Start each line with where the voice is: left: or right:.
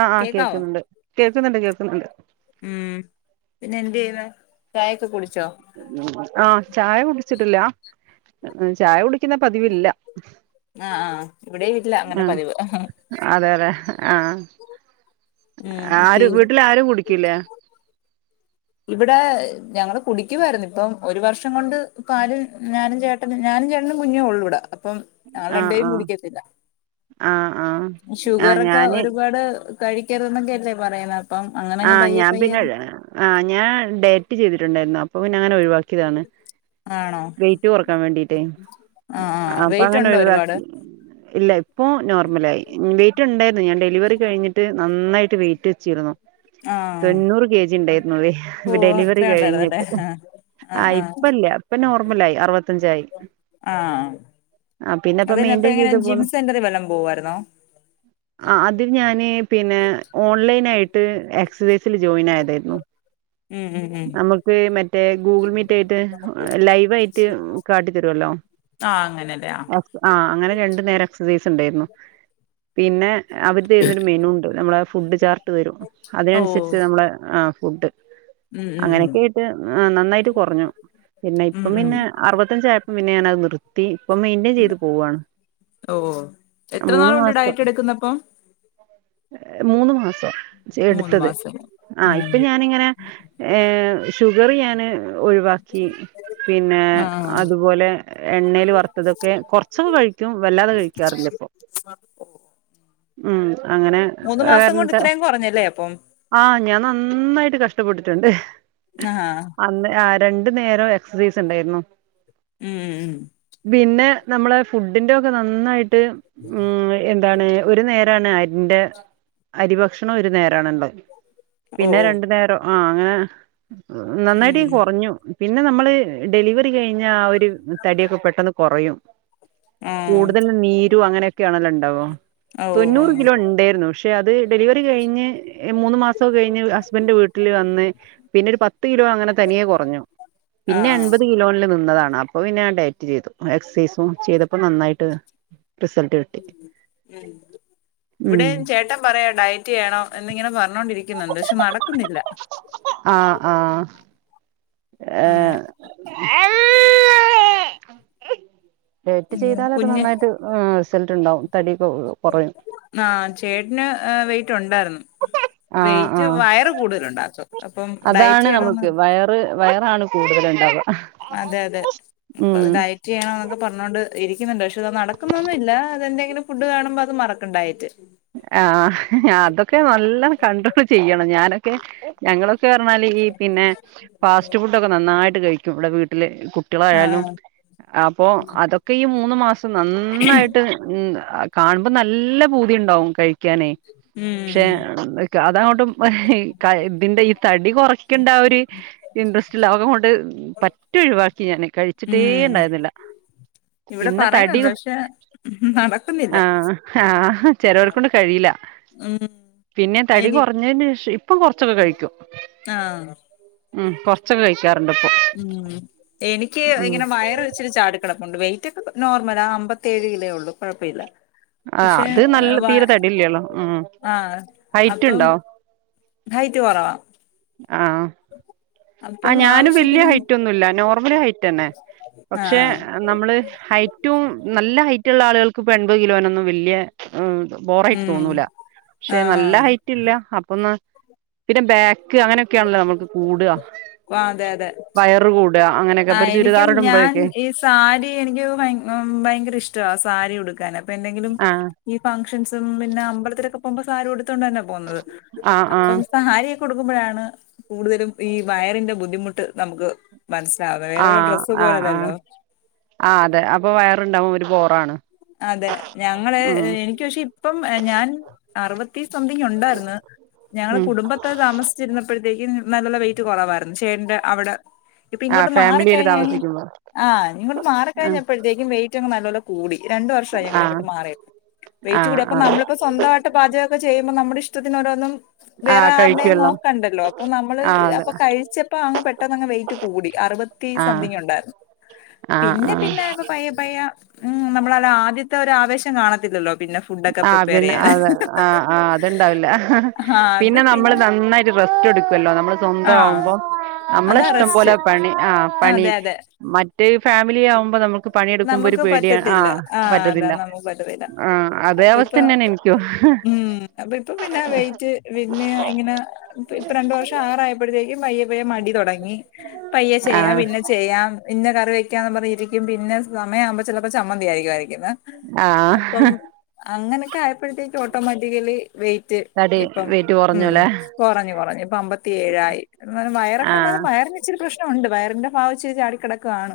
right: ആ ആഓക്കെ
left: കേക്കാവോ
right: ക്കുന്നുണ്ട് കേൾക്കുന്നുണ്ട് കേൾക്കുന്നുണ്ട്
left: ഉം പിന്നെ എന്ത് ചെയ്യുന്ന ചായൊക്കെ കുട
right: ആഹ ചായ കുടിച്ചിട്ടില്ല ചായ കുടിക്കുന്ന പതിവില്ല
left: ആഹ ആഹ് ഇവിടെ ഇല്ല അങ്ങനെ
right: ആഹ്
left: പതിവ്
right: അതെ അതെ ആഹ്
left: ഉം പി
right: ആരും വീട്ടിൽ ആരും കുടിക്ക അക്കിലെ
left: ഇവിടെ ഞങ്ങള് കുടിക്ക്മായിരുന്നു ഇപ്പം ഒരു വർഷം കൊണ്ട് ഇപ്പാലും ഞാനും ചേട്ടന ഞാനും ചേട്ടനും കുഞ്ഞേ ഉള്ളു ഇവിടെ അപ്പം ഞള
right: ആഹ്
left: രണ്ടയും കുടിക്കത്തില്ല
right: ആഹ് ആഹ് ആഹ് ആഹ്
left: ഷുഗറൊക്കെ
right: ഞാന്
left: ഒരുപാട് കഴിക്കരുതന്നൊക്കെയ അല്ലേ പറയ്ണത്
right: ആഹ് ഞാൻ പിന്നെ ആ ഞാൻ ഡേറ്റ് ചെയ്തിട്ടുണ്ടായിരുന്നു അപ്പൊ പിന്നെ അങ്ങനെ ഒഴിവാ ക്കിതാണ്
left: ആണോ
right: വൈറ്റ് കൊറക്കാൻ വേണ്ടിട്ടെ
left: ആഹ് ആഹ്
right: അപ്പ
left: വെയിറ്റ്
right: അങ്ങനെ
left: ഉണ്ടോ ഒരുപാട്
right: ഒഴിവാക്കി ഇല്ല ഇപ്പോ നോർമലായി ട്ടുണ്ട് ഞൻ ടെലിവറി കഴിഞ്ഞിട്ട് നന്നായിട്ട് വെയിറ്റ് വെച്ചിരുന്നു
left: ആഹ്
right: തൊണ്ണൂറ് കെ ജി
left: ഓ
right: ഇണ്ടായിരുന്നു ഡെലിവറി
left: അത്രേ ഉണ്ടായിരുന്നല്ലേ
right: കഴിഞ്ഞിട്ട് ആഹ് ഇപ്പല്ല അപ്പൊ നോർമലയി അറുപത്തഞ്ചായി
left: ആഹ്
right: ആഹ് പിന്നെ പ്പ
left: അതിനപ്പ
right: മെയിന്റയിൻ
left: എങ്ങനെ
right: ചെയ്ത്
left: ജിം
right: പോന്നു
left: സെന്ററിൽ വല്ലം പോവായിരുന്നോ
right: ആഹ് അത് ഞാന് പിന്നെ ഓൺലൈൻ ആയി എക്സസൈസിൽ ജോയിൻ ആയതാ ഉം
left: ഉം ഉം ഉം
right: നമുക്ക് മറ്റേ ഗൂഗിൾ മീറ്റ് ആയിട്ട് ലൈവായിട്ട് കാട്ടി തരുമല്ലോ
left: ആ അങ്ങനെല്ലേ ആ
right: ആഹ് അങ്ങനെ രണ്ടു നേരം എക്സസൈസ് ഉണ്ടായിരുന്നു പിന്നെ അവര് തരുന്നൊരു മെനു ഉണ്ട് നമ്മളാ ഫുഡ് ചാർട്ട് തരും
left: ഓ
right: അതിനനുസരിച്ച് നമ്മള് ആഹ് ആഹ് ഫുഡ്
left: ഉം ഉം ഉം
right: അങ്ങനെയൊക്കെ ആയിട്ട് നന്നായിട്ട് കുറഞ്ഞു പിന്നെ
left: ഉം
right: ഇപ്പം
left: ഉം
right: പിന്നെ അറുപത്തഞ്ചായപ്പം പിന്നെയാണ് നിർത്തി ഇപ്പൊ മെയിന്റയിൻ ചെയ്ത് പോവാണ്
left: ഓ എത്ര
right: മൂന്ന്
left: നാളുണ്ട്
right: മാസം
left: ഡയറ്റ് എടുക്കുന്നപ്പം
right: മൂന്ന് മാസം
left: മൂന്ന്
right: എടുത്തത്
left: മാസം
right: ആഹ്
left: ഉം
right: ഇപ്പൊ ഞാനിങ്ങനെ ഏഹ് ഷുഗറിയാണ് ഒഴിവാക്കി പിന്നെ
left: ആ
right: അതുപോലെ എണ്ണെല് വറുത്തതൊക്കെ കുറച്ചൊക്കെ കഴിക്കും വല്ലാതെ കഴിക്കാറില്ല ഇപ്പൊ ഉം അങ്ങനെ
left: മൂന്ന് മാസം കൊണ്ട്
right: [unintelligible]
left: ഇത്രയും കുറഞ്ഞല്ലേ അപ്പം
right: ആ ഞാൻ നന്നായിട്ട് കഷ് ട്ടപ്പെട്ട്ട്ട്ണ്ട്
left: ആ
right: അന്ന് ആര്- രണ്ടു നേരോം എക്സസൈസ് ഇണ്ടായിരുന്നു
left: ഉം ഉം
right: നമ്മള് ഫുഡിന്റെ ഒക്കെ നന്നായിട്ട് [unintelligible] എന്താണ് ഒരു നേരാണ് അരിന്റെ അരി ഭക്ഷ ഒരു നേരണുള്ളത്.
left: ഓ
right: പിന്നെ
left: ഓ
right: രണ്ടു നേരം. ആ അങ്ങനെ. നന്നായിട്ട്
left: ഉം
right: കുറഞ്ഞു. പിന്നെ നമ്മള് ഡെലിവറി കഴിഞ്ഞാ ആ ഒരു തടിക്കെ പെട്ടെന്ന് കുറയും.
left: ആ
right: കൂടുതൽ നീരും അങ്ങനെ. [unintelligible]
left: ഓ
right: തൊണ്ണൂറ്
left: ഉം
right: കിലോ ഇണ്ടായിരുന്നു. അത് ഡെലിവ കഴിഞ്ഞ് മൂന്ന് മാസം കഴിഞ്ഞ് ഹസ്ബൻഡിന്റെ വീട്ടില് വന്ന്. പിന്നെ ഒരു പത്ത് കിലോ അങ്ങനെ തനിയെ കുറഞ്ഞു.
left: ആ ആ
right: പിന്നെ എൺപത് കിലോല് നിന്നതാണ്. അപ്പൊ പിന്നെ ഡയറ്റ് ചെയ്തു. എക്സസൈസും ചെയ്തപ്പോ നന്നായിട്ട്. റിസൾട്ട് കിട്ടി
left: ഉ ഇവിടെ
right: ഉം
left: ചേട്ടൻ പറയാ ഡയറ്റ് ചെയേണോ എന്നിങ്ങനെ പറഞ്ഞുകൊണ്ടിരിക്കും. ക്കുന്നൊണ്ട് ക്ഷെ നടക്കുന്നില്ല.
right: ആ ആ
left: അങ്ങനെ
right: ഏറ്റ്
left: ഉം
right: ചെയ്താലത് നന്നായിട്ട് ആ സൾട്ടണ്ടാവും തടി
left: ആ ചേട്ടന് എ വെയിറ്റൊണ്ടാരുന്നു.
right: ആ
left: വെയിറ്റ്
right: ആ
left: വയറ് കൂടുതലുണ്ടാക്കും.
right: അതാണ് നമുക്ക് വയറ് വയറാണ് കൂടുതലൊണ്ടാവ്വ.
left: അതെ അതെ അപ്പത് ഡയറ്റ് ചെയ്യണംന്നൊക്കെ പറഞ്ഞോണ്ട് ഇരിക്കുന്നുണ്ട് ക്ഷെ അത് നടക്കുന്നൊന്നുഇല്ല, അതെന്തെങ്കിലും ഫുഡ് കാണുമ്പോ അത് മറക്കിണ്ടായിട്ട്.
right: ആ അതൊക്കെ നല്ല കണ്ട്രോൾ ചെയ്യണം ഞാനൊക്കെ ഞങ്ങളൊ ക്കറഞ്ഞാല് ഈ പിന്നെ ഫാസ്റ്റ്ഫുഡോക്കെ നന്നായിട്ട് കഴിക്കും. ക്കിവിടെ വീട്ടിലെ കുട്ടിളായാലും,
left: ആഹ്
right: അപ്പോ, അതൊക്കെ ഈ മൂന്ന് മാസം നന്നായിട്ട് കാണുമ്പ നല്ല പൂ തീണ്ടാവും കഴി ക്കാനേ, ക്ഷേ
left: ഉം
right: അതങ്ങോട്ടു ഇബന്റെ ഈ തടി കൊറക്കേണ്ട ആ ഒരു ഇൻട്രസ്റ്റില്ല അതുകൊണ്ട് പറ്റെയൊഴിവാക്കി ഞാന്.
left: ഉം
right: കഴിച്ചിട്ടേണ്ടായിരുന്നില്ല
left: ഇവിടെ
right: പിന്നെ
left: പറയുന്നുണ്ട്
right: തടിയു
left: പക്ഷെ നടക്കുന്നില്ല
right: ആ ആ. ചെലവരെക്കൊണ്ട് കഴിയില്ല.
left: ഉം
right: പിന്നെ തടി
left: എനി
right: കൊറഞ്ഞേന് ശേഷം പ്പം കുറച്ചൊക്കെ കഴിക്കും
left: ആഹ്
right: ഉം കൊറച്ചൊക്കെ കഴിക്
left: ഉം എനിക്ക്
right: ഉം
left: ഇങ്ങനെ വയറ് ഇച്ചിരെ ചാടി കെടപ്പൊണ്ട് വെയ് റ്റൊക്കിപ് നോർമലാ അമ്പത്തേഴ് കിലോയെള്ളൂ കൊഴപ്പഇല്ല.
right: ആ അത് നല്ല തീരെ തടില്ലല്ലോ ഉം
left: ആഹ്
right: ഹൈറ്റ്
left: അപ്പം
right: ഉണ്ടോ?
left: ഹൈറ്റ് കുറവാ
right: ആ
left: അപ്പം
right: ഞാനും വല്ല്യ
left: ആവശ്യത്തിന്
right: ഹൈറ്റൊന്നുല്ല നോർമല് ഹൈറ്റന്നെ പക്ഷെ
left: ആഹ്
right: നമ്മള് ഹൈറ്റ് റ്റോം നല്ല ഹൈറ്റുള്ള ആളുകൾക്ക് ഇപ്പോ എൺപത് കിലോനൊന്നും വെല്ല്യ ഉം. ബോറായിട്ട്
left: ഉം
right: തോന്നൂല, പക്ഷെ നല്ല
left: ആഹ്
right: ഹൈറ്റ് ഇല്ല അപ്പന്ന പിന്നെ ബാക്ക് അങ്ങനൊക്കെയാണല്ലോ നമ്മക്ക് കൂടുക.
left: ഓ അതെ അതെ.
right: അങ്ങനെയൊക്കെ
left: ആ
right: ഇപ്പൊരു
left: എനിക്കും ഞാൻ
right: ചുരിദാറിടുമ്പഴേക്കെ
left: ഈ സാരി എനിക്ക് ഭയങ്കര ഇഷ്ടമാണ് സാരി കൊടുക്കാന ഇപ്പ എന്തെങ്കിലും
right: ആഹ്
left: ഈ ഫംഗഷൻസും പിന്നെ അമ്പലത്തിലൊക്കെ പോക്പോ സാരി ഉട് തോണ്ട് തന്ന പോകുന്നത്
right: ആഹ്
left: അപ്പ
right: ആഹ്
left: സാരി ക്കുമ്പോഴാണ് കൂടുതലും ഈ വയറിന്റെ ബുദ്ധിമുട്ട് നമുക്ക് മനസ്
right: ആഹ് ആഹ് ആഹ് ആ അതെ അപ്പൊ വയറുണ്ടാവും ഒരു ബോ ട്ടാണ്
left: അതെ ഞങ്ങള് എനിക്ക് പക്ഷെ ഇപ്പം ഞാൻ അറുപത്തി സംതിങ് ഉണ്ടായിരുന്നു ഞങ്ങളുടെ
right: ഉം
left: കുടുംബത്തെ താമസിച്ചിരുന്നപ്പോഴത്തേക്കും നല്ല വെയിറ്റ് കുറവായിരുന്നു ചേന്റെ അവിടെ ഇപ്പൊ
right: ആഹ്
left: ഇങ്ങോട്ട്
right: ഫാമിലിയില്
left: മാറികഴിഞ്ഞു കഴി
right: താമസിക്കുമ്പോ
left: ആ ഇങ്ങോട്ട്
right: ആഹ്
left: മാറിക്കഴിഞ്ഞപ്പോഴത്തേക്കും വെയിറ്റ്ങ്ങു നല്ലല്ലോ കൂടി രണ്ടു വർഷമായി ഞങ്ങളെ
right: ആഹ്
left: ഇങ്ങോട്ട് മാറിയിട്ട് വെയിറ്റ്
right: ആഹ്
left: കൂടി അപ്പൊ
right: ആഹ്
left: നമ്മളിപ്പോ സ്വന്തമായിട്ട് പാചകം ഒക്ക ചെയ്യുമ്പോ നമ്മുടെ ഇഷ്ടത്തിനോരോന്നും വേറെ
right: ആഹ്
left: ആരുടേം
right: കഴിക്കുവല്ലോ
left: നോക്കണ്ടല്ലോ അപ്പൊ നമ്മള്
right: ആഹ് അതെ
left: അപ്പൊ കഴിച്ചപ്പോ അങ്ങ് പെട്ടെന്ന് അങ്ങ് വെയിറ്റ് കൂടി അറുപത്തി
right: ആഹ്
left: സംതിങ് ഉണ്ടായിരുന്നു
right: ആഹ്
left: പിന്നെ
right: ആഹ്
left: പിന്നെ ഇപ്പ പയ്യ പയ്യ ആ നമ്മളല്ല ആദ്യത്തെ ഒരു ആവേശം കാണത്തില്ലല്ലോ പിന്നെ ഫുഡൊക്കെ
right: ആ
left: പ്രിപ്പയർ
right: പിന്നെ
left: ചെയ്യാൻ
right: അതെ ആ ആ അത്ണ്ടാവില്ല
left: ആ അത്
right: പിന്നെ നമ്മള് നന്നായിട്ട് റ്റടുക്കുവല്ലോ നമ്മടെ സ്വന്ത
left: ആ
right: ആവുമ്പോ നമ്മള
left: അതാ
right: ഇഷ്ടം പോലെ
left: റെസ്റ്റ്
right: പണി ആ പണി
left: അതെ അതെ
right: മറ്റെ ഫാമിലി ആകുമ്പോ നമുക്ക് പണിയെടുക്കുമ്പോ ഒരു
left: നമുക്ക്
right: പേടിയ ആ
left: പറ്റത്തില്ല
right: പറ്റത്തില്ല ആ
left: അപ്പ ഇപ്പ ഉം അപ്പ ഇപ്പൊ പിന്നെ വൈറ്റ് പിന്നെ ഇങ്ങനെ ഇപ്പ രണ്ട വർഷം ആറായപ്പോഴത്തേക്കും ഇപ്പഴേ മടി തൊടങ്ങി പയ്യെ ചെയ്യാം
right: ആഹ്
left: പിന്നെ ചെയ്യാം എന്ന് വെക്കാന്ന് പറഞ്ഞരിക്കും പിന്നെ സമയാവുമ്പോ ചിലപ്പോൾ ചമ്മന്തി ആയിരിക്കും ഇവൻ
right: ആഹ്
left: അപ്പം അങ്ങനെ കായപ്പഴത്തെക്ക് ഓട്ടോമാറ്റിക്കലി വെയിറ്റ്
right: തടി
left: ഇപ്പം
right: വെയിറ്റ്
left: ഉം
right: കുറഞ്ഞൂല്ലേ
left: കൊറഞ്ഞു കൊറഞ്ഞു ഇപ്പ അമ്പത്തി ഏഴായി എന്നാലും വയറൊക്കെ
right: ആഹ്
left: എന്നാലും വയറി ഇച്ചിരി പ്രശ്നം ലും ഒ ണ്ട് വയറിന്റെ ഭാവിച്ചരി ചാടിക്കിടക്കാണ്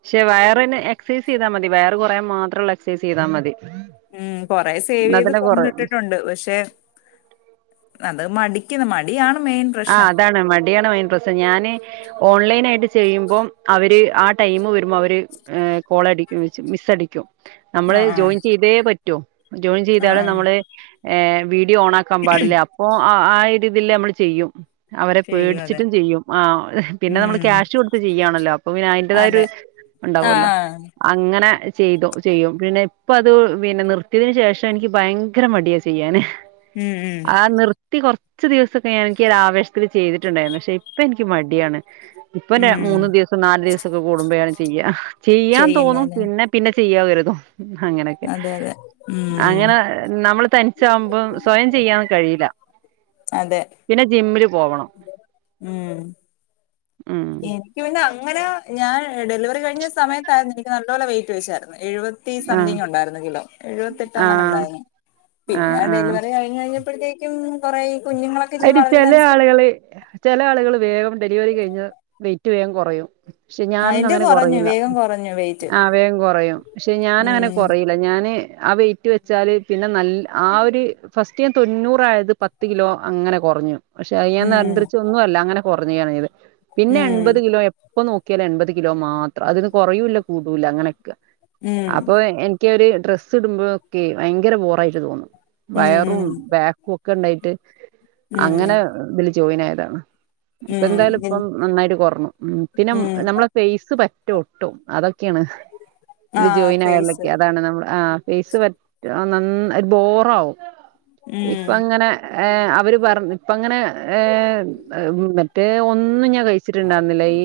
right: പക്ഷെ വയർ തന്നെ എക്സൈസ് ചെയ്തൽ മതി വയറ് കുറ മാത്രമല്ല എക്സൈസ് ചെയതാൽ മതി
left: ഉം കൊറ സേവ്
right: എന്നാ
left: ചെയ്ത്
right: തന്നെ കുറയും
left: ഫോൺട്ടിട്ടുണ്ട് പക്ഷെ മടിക്കുന്ന മടിയാണ് മെയിൻ
right: ആ
left: പ്രശ്നം
right: അതാണ് മടിയാണ് മെയിൻ പ്രശ്നം ഞാന് ഓൺലൈൻ ആയിട്ട് ചെയ്യുമ്പോം അവര് ആ ടൈമ് വരുമ്പോ അവര് കോളടിക്കും വെച്ച് മിസ് അടിക്കും നമ്മള്
left: ആഹ് ആഹ്
right: ജോയിൻ ചെയ്തേ പറ്റ് പറ്റോ ജോയിൻ
left: ആഹ്
right: ചെയ്താല്
left: ആഹ്
right: നമ്മള് ഏ വീ ഓണ ആക്കാൻ പാടില്ലേ അപ്പോ അഹ് രീതിയിൽ നമ്മൾ ചെയ്യും അവരെ
left: ചെയ്യും അതെ
right: പേടിച്ചിട്ടും ചെയ്യും ആ പിന്നെ നമ്മള്
left: ഉം
right: ക്യാഷ് കൊടുത്ത് ചെയ്യാണല്ലോ അപ്പൊ പിന്നെ അതിന്റതായരു
left: അതെ
right: ഉണ്ടാവല്ലോ
left: ആഹ്
right: അങ്ങനെ ചെയ്തോ ചെയ്യും പിന്നെ ഇപ്പ അത് പിന്നെ നിർത്തിയതിനന് ശേഷം എനിക്ക് ഭയങ്കര മടിയാ ചെയ്യാന്
left: ഉം ഉം
right: റ്റി കുറച്ച് ദിവസൊക്കെ ഞാ എ ആവേശത്തിൽ ചെയ്തിട്ടുണ്ടായിരുന്നു പക്ഷെ ഇപ്പം എനിക്ക് മടിയാണ് ഇപ്പൊ
left: ഉം
right: മൂന്നു ദിവസം നാല് ദിവസം ഒക്കെ കൂടുമ്പോഴണെങ്ക ചെയ്യാ ചെയ്യാൻ തോന്നും
left: ചെയ്യുന്നല്ലേ
right: പിന്നെ പിന്നെ ചെയ്യാതിരിന്നോ അങ്ങനെയൊക്കെ
left: അതെ അതെ ഉം
right: അങ്ങനെ നമ്മൾ തനി ചമ്പം [inaudible] സ്വയം ചെയ്യാന്ന് കഴിയില്ല
left: അതെ
right: ജിമ്മില് പോവണം
left: ഉം
right: ഉം
left: എനിക്ക് പിന്നെ അങ്ങനെ ഞാൻ ഡെലിവറി കഴിഞ്ഞ സമയത്തായിരുന്നു എനിക്ക് നല്ല പോലെ വെയി സ [inaudible] എഴുപത്തി
right: ആഹ്
left: സംതിങ് ഉണ്ടായിരുന്നു കിലോ എഴുപത്തിട്ട് അങ്ങനെ
right: ആഹ്
left: ഉണ്ടായിരുന്നു പിന്നെ
right: ആഹ്
left: ഡെലിവറി കഴിഞ്ഞഞ് കഴിഞ്ഞ അപ്പോഴത്തേക്കും കുറ
right: അതിര് ചില ആളുകള് ചില ആളുകൾ വേഗം ഡെലിവറി കഴിഞ്ഞ വെയിറ്റ് വേഗം കുറയും പക്ഷെ
left: ആ
right: ഞാനൊന്നും
left: എന്റെ
right: അങ്ങനെ
left: കുറഞ്ഞു
right: കൊറയില്ല
left: വേഗം കുറഞ്ഞു വെയിറ്റ്
right: അവരും കൊറയും പക്ഷെ ഞാനങ്ങനെ
left: ഉം
right: കൊറയില്ല ഞാന് ആ വെയിറ്റ് വെച്ചാല് പിന്നെ നല്ല ആ ഒരു ഫസ്റ്റ് ഞാൻ തൊണ്ണൂറായത് പത്ത് കിലോ അങ്ങനെ കുറഞ്ഞു പക്ഷെ അയ്യൻ
left: ഉം
right: നരിയന്ത്രിച്ച ഒന്നുമല്ല അങ്ങനെ [unintelligible] പിന്നെ എൺപത്
left: ഉം
right: കിലോ ഇപ്പൊ നോക്കിയാല് എൺപത് കിലോ മാത്രം അതിൊന്ന് കുറയൂല്ല കൂടൂല അങ്ങനെയൊക്കെ
left: ഉം
right: അപ്പൊ എനിക്കൊരു ഡ്രസ്സ് ഇടുമ്പോഴൊക്കെ ഭയങ്കര ബോറായിട്ട് തോന്നും
left: ഉം
right: വയറും ബാക്കും ഒക്കെ ഉണ്ടായിട്ട് അങ്ങനെ
left: ഉം
right: വിള ജോയിൻ ആയതാണ് ഇപ്പ
left: ഉം
right: എന്തായാലും
left: ഉം
right: ഇപ്പം നന്നായിട്ട് കൊറഞ്ഞു പിന്നെ
left: ഉം
right: നമ്മളെ ഫേസ് ട്ടും അതൊക്കെ ാണ്
left: ആ
right: ഇ ജോയിൻ
left: ഫേസ്
right: ആയുള്ളക്കെ അതാണ് നമ്മൾ ആ പേസ് പറ്റ നന്ന ബോറ ആാവവും ഇപ്പൊ
left: ഉം
right: ഇങ്ങനെ ഏ അവര് പറഞ്ഞ ഇപ്പ അങ്ങനെ മറ്റേ ഒന്നും ഞാൻ കഴിച്ചിട്ടുണ്ടായിരുന്നില്ല ഈ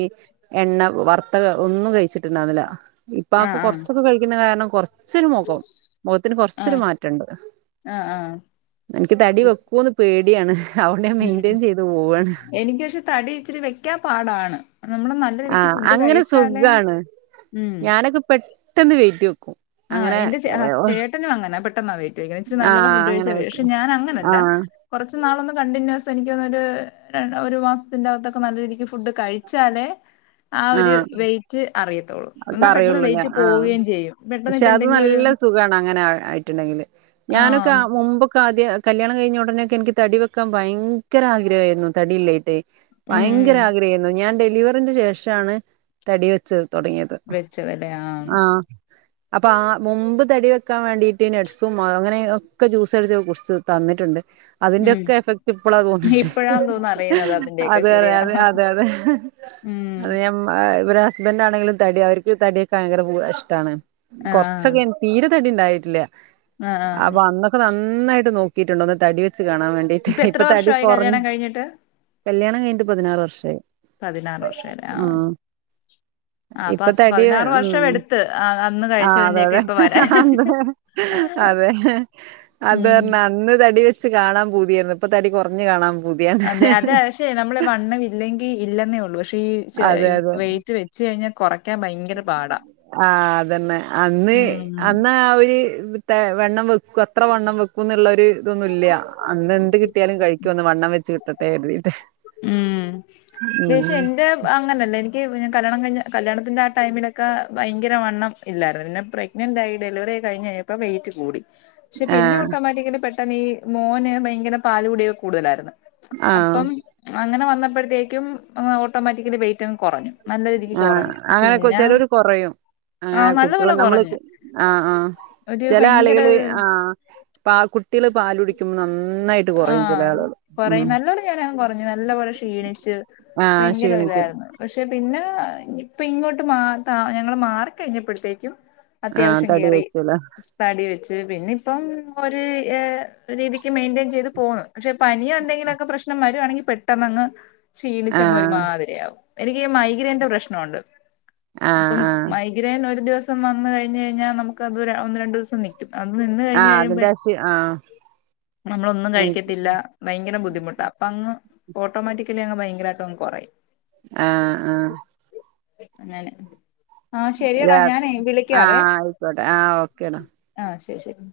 right: എണ്ണ വറുത്ത ഒന്നും കഴിച്ചിട്ടുണ്ടാവുന്നില്ല ഇപ്പാ
left: ആ ആ
right: കുറച്ചൊക്കെ കഴിക്കുന്ന കാരണം ച്ചൊരു മുഖം മുഖത്തിന്
left: ആ
right: കൊറച്ചൊരു മാറ്റെണ്ട്
left: ആ ആ
right: എനിക്ക് തടി വെക്കൂന്ന് പേടിയാണ് അതുകൊണ്ട് ഞാൻ
left: ഉം
right: മെയിന്റെയിൻ ചെയ്ത് പോവാണ്
left: എനിക്ക് പക്ഷെ തടി ഇച്ചിരി വെക്കാൻ പാടാണ് നമ്മള് നല്ലരീതിക്കു
right: ആ
left: എനിക്ക് ഫുഡ്
right: അങ്ങനെ
left: കഴിച്ചാലേ
right: സുഖാണ്
left: ഉം
right: ട്ടെന്ന് വെയിറ്റ് വെക്കും
left: ആ
right: അങ്ങനെ
left: എന്റെ ചെ ഹസ് ചേട്ടനും അങ്ങന ബട് ട്ടെന്ന വെയ് [unintelligible] ച്ച് നല്ല
right: ആഹ്
left: ഫുഡ്
right: അങ്ങനെ
left: കഴിച്ചാ
right: വെക്കും
left: വക്ഷെഞാൻ അങ്ങനല്ല
right: ആഹ്
left: കുറച്ച് നാളൊന്നു കണ്ടിന്യൂസ് എനിക്ക്ന്ന ഒരു രൺ ഒരു മാസത്തിന്റെകത്തൊക്കെ നല്ല രീതിക്ക് ഫുഡ് കഴിച്ചാലേ ആ ഒരു
right: ആഹ്
left: വെയ്റ്റ് അറിയത്തുള്ളൂ എന്നാ പെട്ടെന്ന്
right: കറിയുള്ളൂല്ലേ
left: വെയിറ്റ്
right: ആഹ്
left: പോവുകയും ചെയ്യും പെട്ടെന്ന്
right: പക്ഷെ
left: ഇപ്പ
right: അത്
left: എന്തെങ്കിലും ഒരു
right: നല്ല സുഖാണ് അങ്ങനെ ആ ആയിട്ടുണ്ടെങ്കില്
left: ആ
right: ഞാനൊക്കെ
left: ഉം
right: മുമ്പൊക്കെ ആദ്യം കല്യാണം കഴിഞ്ഞ ഉടനെക്കെ എനിക്ക് തടി വെക്കാൻ ബയ്ങ്കര ആഗ്രഹാരുന്നു തടിയില്ലെയിട്ട്
left: ഉം
right: ബയ്ങ്കര ആഗ്രഹായിരുന്നു ഞാൻ ഡെൽ ഡെലിവറിന്റെ ശേഷം റ്റാണ് തടി വെച്ചത് തൊടങ്ങിയത് ആ അപ്പൊ ആ മുമ്പ് തടി വെക്കാൻ വേണ്ടിട്ട് നട്‌സും അങ്ങനെ ഒക്കെ ജ്യൂസ് അടിച്ച് കുടിച്ച് തന്നിട്ടെണ്ട്.
left: ഉം
right: അതിൻ്റൊക്കെ എഫക്ട് ഇപ്പളാ തോന്നണ്ട്
left: ഇപ്പഴാന്ന് തോന്നുന്നു അറിയുന്നത് അതിന്റെയൊക്കെ
right: അതെ
left: ശരിയാ
right: അതെ അതെ അതെ
left: ഉം
right: അത് ഞമ്മ ഇവര ഹസ്ബന്റ് ആണെങ്കിലും തടിയാ അവര്ക്ക് തടിയൊക്കെ ഭയങ്കര [unintelligible] ഇഷ്ടാണ്
left: ആ
right: കൊറച്ചൊക്കെൻ തീരെ തടി ഇണ്ടായിട്ടില്ല
left: ആ ആ
right: അപ്പൊ അന്നൊക്കെ നന്ന് നന്നായിട്ട് നോക്കിട്ടുണ്ട് ഒന്ന് തടി വെ ച്ച് കാണാൻ വേണ്ടീട്ട്
left: എത്ര
right: ഇപ്പൊ തടി
left: വർഷമായി
right: കൊറഞ്ഞ്
left: കല്യാണം കഴിഞ്ഞിട്ട്
right: കല്യാണം കഴിഞ്ഞിട്ട് പതിനാറ് വർഷായി.
left: പതിനാറ് വർഷംല്ലേ
right: ആ.
left: ആ
right: ഇപ്പ
left: പത്ത്
right: തടി
left: പതിനാറ് വർഷം
right: ഉം
left: എടുത്ത് ആ, അന്ന്
right: ആ അതെ
left: കഴിച്ചതിന്റെയൊക്കെ
right: അതെ
left: ഇപ്പൊ വരാൻ
right: ആന്താ അതെ. അത്
left: ഉം
right: പറഞ്ഞ് അന്ന് ത തടി വെച്ച് കാണാൻ പൂതിയായിരുന്നു. ഇപ്പ തടി കൊറഞ്ഞ് കാണാം
left: അതെ അതെക്ഷെ നമ്മള് വണ്ണം ഇല്ലെങ്കി ഇല്ലെന്നേ ഉള്ളൂ പക്ഷേ ഈ ക്ഷെ
right: അതെ അതെ
left: വെയിറ്റ് വെച്ച് കഴിഞ്ഞാ കൊറക്കാൻ ഭയങ്കര ബാടാ
right: ആ
left: ഇം
right: ര് തെ വണ്ണം വെക്കു അത്ര വണ്ണം വെക്കും എന്നുളളവര് ഇതൊന്നും ഇല്ല അന്ന് എന്ത് കിട്ടിയാലും കഴിക്കുവന്ന് വണ്ണം വെച്ച് കിട്ട ട്ടൊറീട്ടെ
left: ഉം ദേഷ്യം എന്റെ- അങ്ങന അല്ല എനിക്ക് കല്യാണം കഴിഞ്ഞ് കല്യാണത്തിൻ്റെ ആ ടൈമിലൊക്കെ ഭയങ്കര വണ്ണം ഇല്ലായിരുന്ന് പിന്നെ പ്രഗ്നൻ്റ് ആയി ഡെലിവറിയൊകഴിഞ്ഞ് ഇപ്പോ വെയിറ്റ് കൂടി പക്ഷെ
right: ആ
left: പിന്നെ ഓട്ടോമാറ്റിക്ക്ന് പെട്ട് തന്നീ മോന് ഭയങ്കര പാലുകുടി കൂടുതലായിരുന്ന്
right: ആ
left: അപ്പം അങ്ങനെ വന്നപ്പോഴത്തേക്കും അങ്ങ് ഓട്ടോമാറ്റിക്കലി വെയിറ്റങ്ങ്-
right: ആ അങ്ങനെ ചെലവര് കൊറയും
left: ആ
right: അങ്ങനെ
left: നല്ല
right: കുട്ടികള്
left: പോലെ
right: നമ്മള്
left: കുറഞ്ഞു
right: ആ ആ
left: ഒരു
right: ചെല ആളുകള്
left: ഭയങ്കര
right: ആ പാ കുട്ടികള് പാലു കുടിക്കുമ്പോ നന്നായിട്ട് കൊറയും ചെല ആളുകള് ഉം
left: കുഞ്ഞ് നല്ല പോലെ ക്ഷീണിച്ച്
right: ആ
left: ഭയങ്കര
right: ക്ഷീണിക്കും
left: ഒര്തായിരുന്നു പക്ഷെ പിന്നെ ഇപ്പ ഇങ്ങോട്ട് മാ താ ഞങ്ങള് മാറിക്കഴിഞ്ഞപ്പോഴത്തേക്കും
right: ആ
left: അത്യാവശ്യം
right: തടി
left: കേറി
right: വെച്ചല്ലേ
left: തടിവെച്ച് പിന്നെ ഇപ്പ് ഇപ്പം ഒരു ഏ രീതി ക്ക് മെയ്ൻ്റെയിൻ ചെയ്ത് പോന്ന് പക്ഷെ പനിയോ എന്തെങ്കിലൊക്കെ പ്രശ്നം വരുവാണെങ്കി- പെട്ടെന്ന് അങ്ങ് ക്ഷീണിച്ച്
right: ആ
left: അങ്ങ് ഒരു മാതിരിയാവും എനിക്ക് ഈ മൈഗ്രയിന്റെ പ്രശ്നുണ്ട്
right: ആഹ്
left: അപ്പം
right: ആഹ്
left: മൈഗ്രൈൻ ഒരു ദിവസ ദിവസം വന്ന് കഴിഞ്ഞുകഴിഞ്ഞാൽ നമുക്കത് ഒന്ന് രണ്ട് ദിവസം നി - അത് നിന്ന്
right: ആഹ്
left: കഴിഞ്ഞുകഴിയുമ്പോ
right: അതിന്റെ അശി ആഹ്
left: നമ്മളൊന്നും
right: എനിക്ക്
left: കഴിക്കത്തില്ല ഭയങ്കര ബുദ്ധിമുട്ടാ അപ്പൊ അങ്ങ്- ഓട്ടോമാറ്റിക്കലി അങ്ങ് ഭയങ്കരമായിട്ട് അങ്ങ് കുറയും
right: ആഹ് ആഹ്
left: അങ്ങനെ ആഹ് ശരിയടാ
right: രാ
left: ഞാനേ വിളിക്കാവേ
right: ആഹ് ആയിക്കോട്ടെ ആഹ് ഓക്കേടാ
left: ആഹ് ശരി ശരി